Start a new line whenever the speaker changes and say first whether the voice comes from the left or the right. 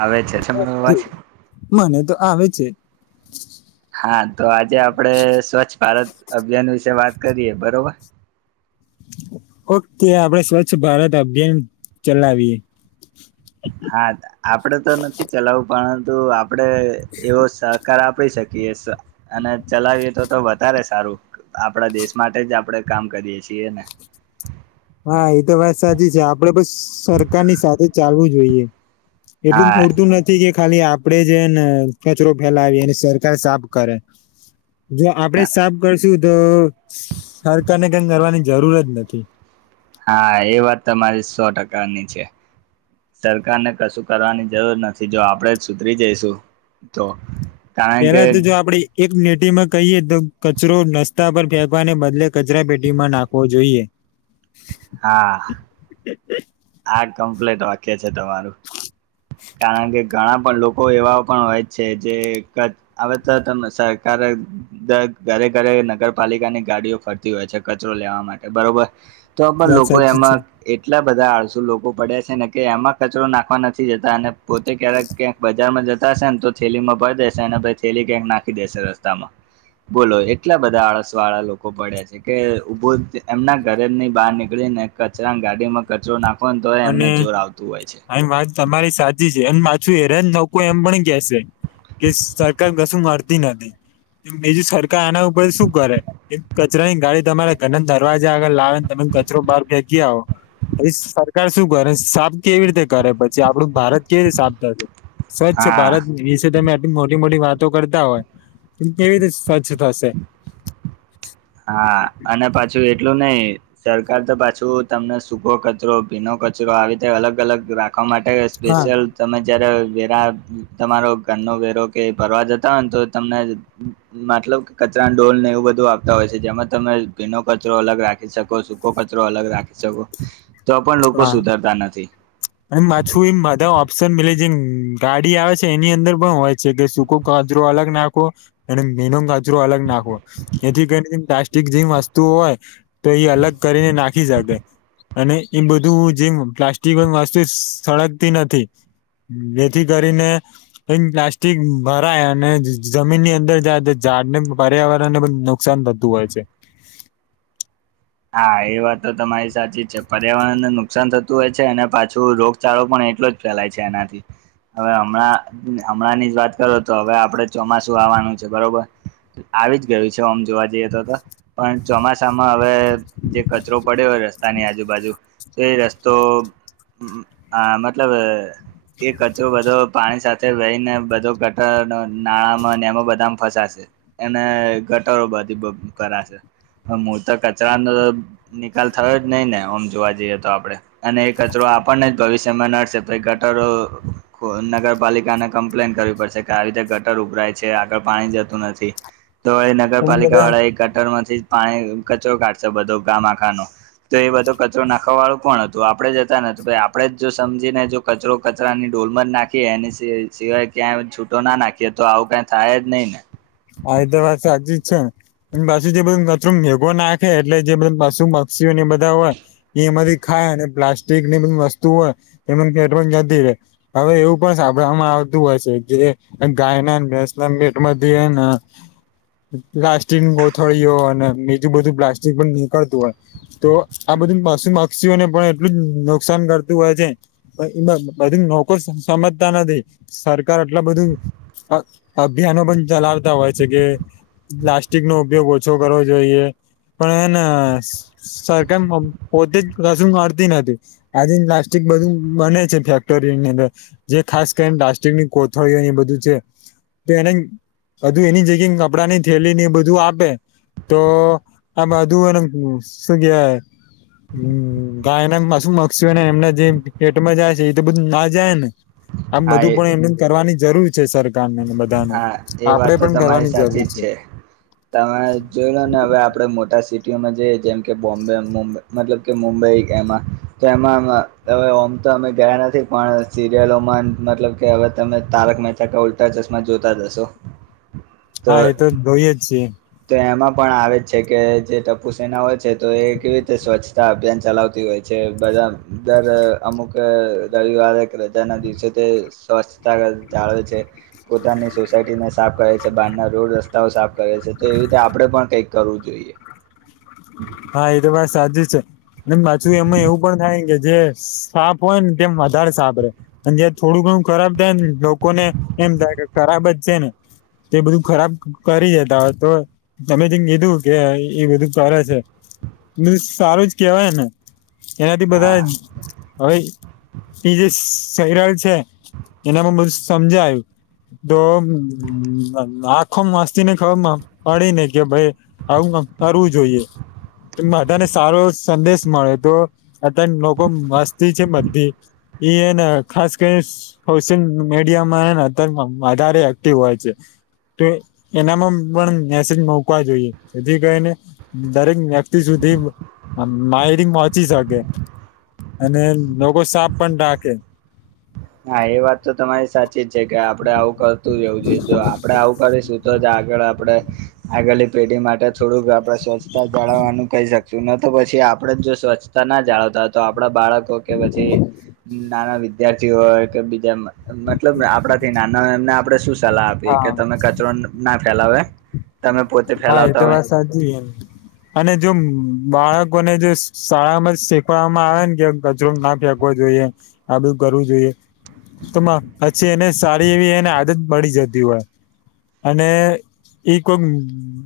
right: આવે છે તમારો અવાજ?
left: મને તો આવે છે.
right: હા તો આજે આપડે સ્વચ્છ ભારત અભિયાન વિશે વાત કરીએ બરોબર.
left: ઓકે આપડે સ્વચ્છ ભારત અભિયાન ચલાવીએ.
right: હા આપે તો નથી ચલાવું પરંતુ આપડે એવો સહકાર આપી શકીએ અને ચલાવીએ તો તો વધારે સારું. આપડા દેશ માટે જ આપડે કામ કરીએ છીએ ને.
left: હા એ તો વાત સાચી છે આપડે બસ સરકારની સાથે ચાલવું જોઈએ. એટલું
right: હા
left: પુરતું નથી કે ખાલી આપડે જે ને કચરો ફેલાવી એને સરકાર સાફ કરે. જો આપડે જ સાફ કરશું તો સરકારને કઈ કરવાની જરૂર જ નથી.
right: હા એ વાત તમારી સો ટકાની છે. સરકાર ને કશું કરવાની જરૂર નથી જો આપડણે જ સુધરી જઈશું. તો કારણ કે
left: એનાથી જો આપડી એક નેટીમાં કહીએ તો કચરો નાસ્તા પર ફેંકવાને બદલે કચરા પેટીમાં નાખવો જોઈએ.
right: હા.
left: [inaudible]
right: આ કમ્પ્લેટ વાક્ય છે તમારું. કારણ કે ઘણા પણ લોકો એવા પણ હોય જ છે જે હવે તો તમ સરકાર ઘરે ઘરે નગરપાલિકાની ગાડીઓ ફરતી હોય છે કચરો લેવા માટે બરોબર તો પણ
left: વાત
right: લોકો
left: સાચી છે
right: એમાં એટલા બધા આડસુ લોકો પડે છે ને કે એમાં કચરો નાખવા નથી જતા અને પોતે ક્યારેક ક્યાંક બજારમાં જતા હશે ને તો છેેલી માં ભરી દેશે અને પછી થેલી ક્યાંક નાખી દેશે રસ્તામાં. બોલો એટલા બધા આળસ વાળા લોકો પડ્યા છે કે ઉભો એમના ઘરે ની બહાર નીકળી ને કચરા ગાડીમાં કચરો નાખો ને તો એ એમને
left: અને
right: જોર આવતું હોય છે.
left: આમ વાત તમારી સાચી છે એમ પાછું હેરાન એમ પણ કશે. કે સરકાર કશું મળતી નથી બીજું સરકાર આના પણ શું કરે કચરાની ગાડી તમારે તેને દરવાજા આગળ લાવે ને તમે કચરો બહાર ફેંકી આવો સરકાર શું કરે સાફ કેવી રીતે કરે પછી આપડું ભારત કેવી રીતે સાફ થશે. સ્વચ્છ
right: હા
left: ભારત વિશે તમે મોટી મોટી વાતો કરતા હોય તો કેવી રીતે સ્વચ્છ થશે.
right: હા અને પાછું એટલું નઈ સરકાર તો પાછું તમને સૂકો કચરો ભીનો કચરો આવી રીતે અલગ અલગ રાખવા માટે
left: હા
right: [unintelligible] તમે જયારે વેરા તમારો ઘરનો વેરો કે ભરવા જતા હોય ને તો તમને મતલબ કે કચરા ડોલ ને એવું બધું આપ હોય છે જેમાં તમે ભીનો કચરો અલગ રાખી શકો સૂકો કચરો અલગ રાખી શકો તો પણ લોકો
left: હા
right: સુધરતા નથી.
left: અને માછું એમ બધા ઓપ્શન મિલે જેમ ગાડી આવે છે એની અંદર પણ હોય છે કે સુ અલગ નાખો અને ભીનો કચરો અલગ નાખો એથી કરી જે વસ્તુ હોય તો એ અલગ કરીને નાખી શકે અને એમ બધું જેમ પ્લાસ્ટિક વસ્તુ સળગતી નથી. જેથી કરીને એ પ્લાસ્ટિક ભરાય અને જમીન ની અંદર જાય તો ઝાડને પર્યાવરણને પણ નુકસાન બતું હોય છે.
right: હા એ વાત તો તમારી સાચી જ છે પર્યાવરણને નુકસાન થતું હોય છે અને પાછું રોગ ચારો પણ એટલો જ ફેલાય છે એનાથી. હવે હમણાં હમણાં ની જ વાત કરો તો હવે આપડે ચોમાસું આવવાનું છે બરોબર. આવી જ ગયું છે આમ જોવા જઈએ તો તો. પણ ચોમાસામાં હવે જે કચરો પડ્યો હોય રસ્તાની આજુબાજુ તો રસ્તો મતલબ એ કચરો બધો પાણી સાથે વહી ને બધો ગટર નાણાંમાં અને એમાં બધામાં ફસાશે. એને ઘટાડો બધી કરાશે હ હું તો ક નો નિકાલ થયો જ નહી ને આમ જોવા જઈએ તો આપડે. અને એ કચરો આપણને જ ભવિષ્યમાં નડશે તો એ કચરો. નગરપાલિકાને કમ્પ્લેન કરવી પડશે કે આવી રીતે ગટર ઉભરાય છે આગળ પાણી જતું નથી. તો
left: પણ
right: નગરપાલિકા
left: બધા
right: વાળા એ કટર માંથી પાણી કચરો કાઢશે બધો ગામ આખાનો. તો એ બધો કચરો નાખવા વાળું કોણ હતું આપણેે જતા નું આપણે જ જો સમજીને. કચરો કચરાની ઢોલમાં જ નાખીએ એ સિવાય ક્યાં છૂટો નાખીએ તો આવું ક થાય જ નહી ને.
left: હૈદરાબદ સાજી છે. પાછુ જે બધું કચરું મેઘો નાખે એટલે જે બધ પશુ પક્ષીઓને એ બધા હોય એ એમાંથી ખાય અને પ્લાસ્ટિક ની પણ વસ્તુ હોય એ કે નથી રહે. હવે એવું પણ સાંભળવામાં આવતું હોય છે કે ગાયનાસ મીટ હા. પ્લાસ્ટિકું ગથળીઓ અને બીજું બધું પ્લાસ્ટિક પણ નીકળતું હોય. તો આ બધું પશુપક્ષીઓને પણ એટલું જ નુકસાન કરતું હોય છે. બધું નો સમજતા નથી સરકાર આટલા બધું અભિયાનો પણ ચલાવતા હોય છે કે પ્લાસ્ટિક નો ઉપયોગ ઓછો કરવો જોઈએ પણ એને સરકાર પોતે જ રસમ મળતી નથી આજે પ્લાસ્ટિક બધું બને છે ફેક્ટરીની અંદર જે ખાસ કરીને પ્લાસ્ટિક ની કોથળી એ બધું છે તો એને હજુ એની જગ્યા કપડાં ની થેલી ની એ બધું આપે તો આ બાધુ એને શું કેવાય હ ગાય [unintelligible] એમના જે પેટમાં જાય છે એ તો બધું ના જાય ને. આમ
right: હા
left: બધું
right: એ
left: પણ એમ કરવાની જરૂર છે સરકાર ને બધા નું
right: હા એ વાત તો તમારી સાચી જ છે. તમે જોઈ લો ને હવે આપણેે મોટા સિટીઓમાં જઈએ જેમ કે બોમ્બે મુંબઈ મતલબ કે મુંબઈ એમાં તો એમાં હવે ઓમ તો અમે ગયા નથી પણ સિરિલોમાં મતલબ કે હવે તમે તારક મહેતા કા ઉલટા ચશ્મા જોતા જ હશો.
left: હા એ તો જોઈએ જ છીએ.
right: તો એમાં પણ આવે જ છે કે જે ટપુ સેના હોય છે તો એ કેવી રીતે સ્વચ્છ તા અભિયાન ચલાવતી હોય છે બધા દર અમુક રવિવારે કે રજાના દિવસે તે સ્વચ્છતા જાળવે છે. પોતાની સોસાયટીને સાફ કરે છે બહારના રોડ રસ્તાઓ સાફ કરે છે તો એવી રીતે આપણે પણ કંઈક કરવું જોઈએ.
left: હા એતો વાત સાચી છે. ને પાછું એમાં એવું પણ થાય કે જે સાફ હોય ને તેમ વધારે સાફ રહેે. અને જ થોડું ઘણું ખરાબ થાય ને લોકોને એમ થાય કે ખરાબ જ છે ને તે બધું ખરાબ કરી જતા હોય તો તમેથી કીધું કે એ બધું કરે છે. બ સારું જ કેવાય ને એનાથી બધા
right: હા
left: જ હવે એ જે [unintelligible] છે એના પણ બધું સમજાય્યું. તો આખો મસ્તી ને ખબર પડી ને કે ભઈ આવું કાંક કરવું જોઈએ બધાને સારો સંદેશ મળે તો અત્યારે લોકો મસ્તી છે બધી એ એને ખાસ કરી સોશિયલ મીડિયામાંને અત્યારે વધારે એક્ટિવ હોય છે તો એનામાં પણ મેસેજ મુકવા જોઈએ જેથી કરિ ને દરેક વ્યક્તિ સુધી આમ માહિતિ પહોંચી શકે અને લોકો સાપ પણ ઢાકે
right: હા એ વાત તો તમારી સાચી જ છે કે આપડે આવું કરતું રહેવું જોઈએ જો આપડે આવું કરીશું તો જ આગળ આપડે આગળની પેઢી માટે થોડુંક આપડે સ્વસ્થ જાળવવાનું કહી શકશું ન તો પછી આપડે જો સ્વચ્છતા ના જાળવતા તો આપડા બાળક તો કે પછી નાના વિદ્યા વિધાર્થી હોય કે બીજા મતલબ આપડાથી નાના એમને આપણે શું સલાહ આપીએ કે
left: હા.
right: તમે કચરો ના ફેલાવે તમે પોતે
left: હા એ તો
right: ફેલાવતા હોય
left: વાત સાચી હે અને જો બાળકોને જો શાળામાં શીખવામાં આવે ને કે કચરો ના ફેંક કવો જોઈએ આ બધું કરવું જોઈએ તો પછી એને સારી એવી એને આદત પડી જતી હોય અને એક ઓમ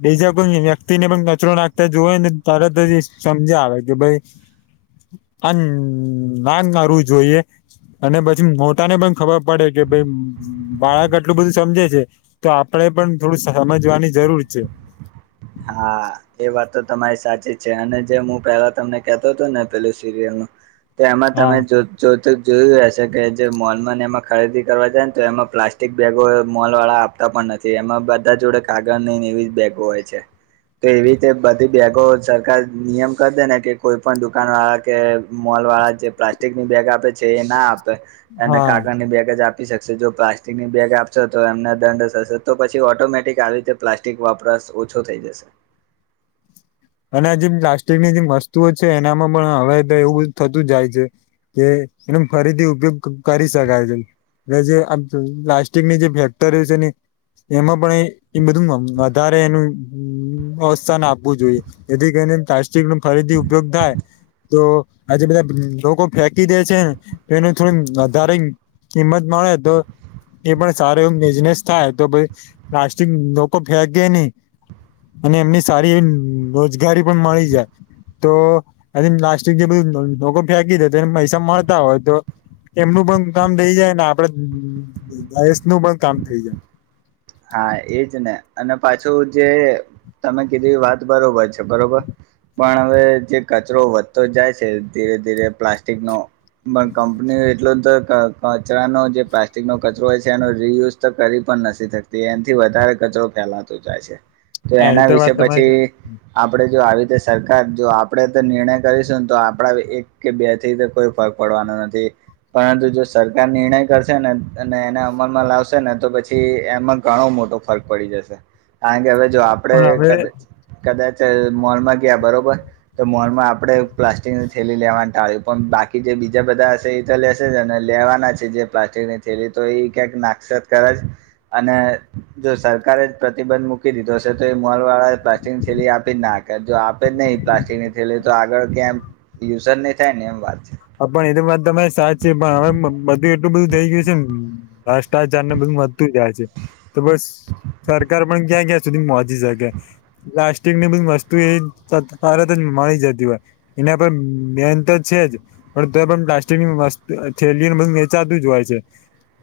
left: બીજા કોઈ વ્યક્તિ ને પણ કચરો નાખતા જોવે ને તરત જ એ સમજાવે કે ભાઈ આમ ના કરવું જોઈએ અને પછી મોટા ને પણ ખબર પડે કે ભાઈ બાળક આટલું બધું સમજે છે તો આપડે પણ થોડું સમજવાની જરૂર છે
right: હા એ વાત તો તમારી સાચી છે અને જે હું પેલા તમને કેતો હતો ને પેલી સિરિયલ નું તો એમાં
left: હા
right: તમે જો જો તો જોયું હશે કે જે મોલમાં ને એમાં ખરીદી કરવા જાય ને તો એમાં પ્લાસ્ટિક બેગો મોલ વાળા તા પણ નથી એમાં બધા જોડે કાગળ નહીને એવી બેગો હોય છે તો એવી રીતે બધી બેગો સરકાર નિયમ કરી દે ને કે કોઈ પણ દુકાન વાળા કે મોલ વાળા જે પ્લાસ્ટિક ની બેગ આપે છે એ ના આપે અને
left: હા
right: કાગળ ની બેગ જ આપ પી શકશે જો પ્લાસ્ટિકની બેગ આપશો તો એમને દંડ થશે તો પછી ઓટોમેટિક આવી રીતે પ્લાસ ટીક વાપરાશ ઓછો થઈ જશે
left: અને આ જે પ્લાસ્ટિકની જેમ વસ્તુઓ છે એનામાં પણ હવે એવું થતું જાય છે કે એનો ફરીથી ઉપયોગ કરી શકાય છે એટલે જે આ પ્લાસ્ટિકની જે ફેક્ટરી છે ને એમાં પણ એ બધું વધારે એનું અવસ્થાન આપવું જોઈએ જેથી કરીને પ્લાસ્ટિક નો ફરીથી ઉપયોગ થાય તો આજે બધા લોકો ફેંકી દે છે ને તો એનું થોડુ [unintelligible] હિંમત મળે તો એ પણ સારો એવું બિઝનેસ થાય તો પ્લાસ્ટિક લોકો ફેકે નહી અને એમની સારી એવી રોજગારી પણ મળી જાય તો એ પ્લાસ્ટિક જે બધું લોકો ફેંકી દે એને પૈસા મળતા હોય તો એમનું પણ કામ થઈ જાય ને આપડે આઈ એસ નું પણ કામ થઇ જાય
right: હા એજ ને અને પાછું જે તમે કીધી વાત બરોબર છે બરોબર પણ હવે જે કચરો વધતો જાય છે ધીરે ધીરે પ્લાસ્ટિક નો મન કંપની એટલા તો ક કચરાનો જે પ્લાસ્ટિકનો કચરો હોય છે એનો રિયુઝ તો કરી પણ નથી થક એનથી વધારે કચરો ફેલાતો જાય છે તો
left: હા એ
right: એના વિશે
left: વાત તમારી
right: પછી
left: સાચી.
right: આપડે જો આવી રીતે સરકાર જો આપડે તો નિર્ણય કરીશું ને તો આપડા એક કે બે થી કોઈ ફક પડવાનો નથી પરંતુ જો સરકાર નિર્ણય કરશે ને અને એને અમલમાં લાવશે ને તો પછી એમાં ઘણો મોટો ફર્ક પડી જશે, કારણ કે હવે જો આપણેે
left: પણ હવે
right: કદાચ કદાચ મોલમાં ગયા બરોબર. તો મોલમાં આપડે પ્લાસ્ટિકની થેલી લેવા ટાળ્યું પણ બાકી જે બીજા બધા હશે લે જ અને લેવાના છે જે પ્લાસ્ટિકની થેલી તો એ ક્યાંક નાશત કરે, અને જો સરકારે જ પ્રતિબંધ મૂકી દીધો હશે તો એ મોલ વાળા પ્લાસ્ટિકની સીલી આપી જ નાખ જો આપે જ નહીિ પ્લાસ્ટિક ની થે તો આગળ ક્યાં યુઝ જ નહી થાય ને એમ વાત છે.
left: હ પણ એ તો વાત તમારી સાચ છે પણ હવે બધું એટલું બધું થઈ ગયું છે ને. ભ્રષ્ટાચાર ને બધું વધતું જાય છે, તો બસ સરકાર પણ ક્યાં ક્યાં સુધી જગ્યા પ્લાસ્ટિક ની બધી વસ્તુ એ તરત જ મળી જતી હોય. એના પર બેન તો છે જ. પણ ત પણ પ્લાસ્ટિકનીસ્ત થેલીને બધું વચાતું જ હોય છે.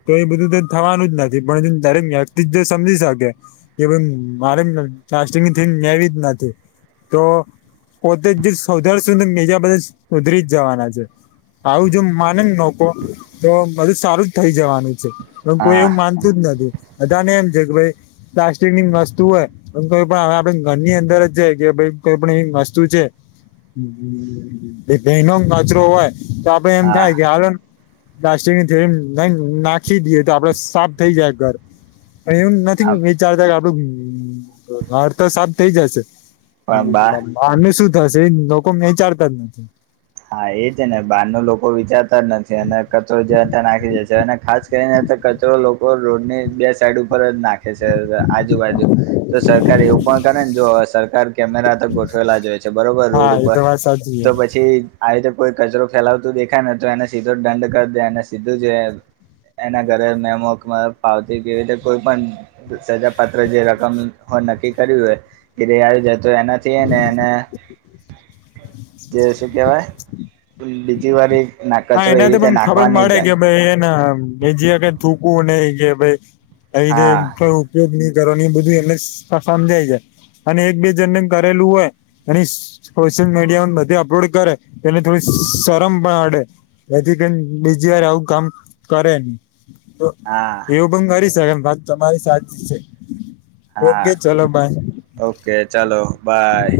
left: તો એ બધું તો થવાનું જ નથી પણ દરેક વ્યક્તિ જ જો સમજી શકે. કે ભ મારે નવી જ નથી. તો પોતે જ સૌધર સુધર મીજા બધા સુધરી જ જવાના છે. આવું જો માને ને લોકો, તો બધું સારું જ થઈ જવાનું છે, પણ કોઈ
right: હા
left: એવું માન ું જ નથી, બધાને એમ છે કે ભાઈ પ્લાસ્ટિક ની વસ્તુ હોય. એ કોઈ પણ હવે આપડે ઘરની અંદર જ જાય કે ભ કોઈ પણ એ વસ્તુ છે. ભયનો કચરો હોય, તો આપડે એમ
right: હા
left: થાય કે હાલને પ્લાસ્ટિક ની થ ન નાખી દઈએ તો આપડ સાફ થઈ જાય ઘર. એમ
right: હા
left: નથી વિ ચાલતા કે આપડું હર તો સાફ થઇ જશે.
right: પણ બા
left: આને શું થશે લોકો એ વિચારતા જ નથી.
right: હા એ છે ને બહાર ન લોકો વિચારતા જ નથી અને કચરો જ ત્યાં નાખી જાય છે અને ખાસ તેને કચરો લોકો રોડ ની બે સાઈડ ઉપર જ નાખે છે આજુબાજુ. તો સરકાર એવું પણ કરે ને જો સરકાર કેમેરા તો ગોઠવેલા જોય છે બરોબર
left: હા
right: રોડ
left: એ
right: ઉપર.
left: તો વાત સાચી છે
right: તો પછી આવી તો કોઈ કચરો ફેલાવતું દેખાય ને તો એને સીધો દંડ કરી દે અને સીધું જો એના ઘરે મેમો, પાવતી કેવી રીતે કોઈ પણ સજા પાત્ર જે રકમ હો નક્કી કર્યું હોય, ઘેરે આવજ તો એનાથી ને એને, જે શું કેહેવાય. બીજી વાર ના
left: હા
right: કચરો એવી
left: એનાથી
right: રીતે
left: પણ ખબર
right: નાખવા નહી
left: મળે કે
right: જાય
left: ભાઈ એના મે જે કઈ થૂકવું ને કે ભાઈ, અ
right: હા
left: ક ઉપયોગની ની કરવાનું એ બધું એમને સમજાય જાય. અને એક બે જણ કરેલું હોય, અને સોશિયલ મીડિયા બધી અપલોડ કરે, તેને થોડી શરમ પાણ અડે, એથી કે બીજી વાર આવું કામ કરે, નને
right: હા.
left: કરી શકે વાત તમારી સાચ છે,
right: હા
left: ઓકે ચલો બાય.
right: ઓકે ચલો બાય.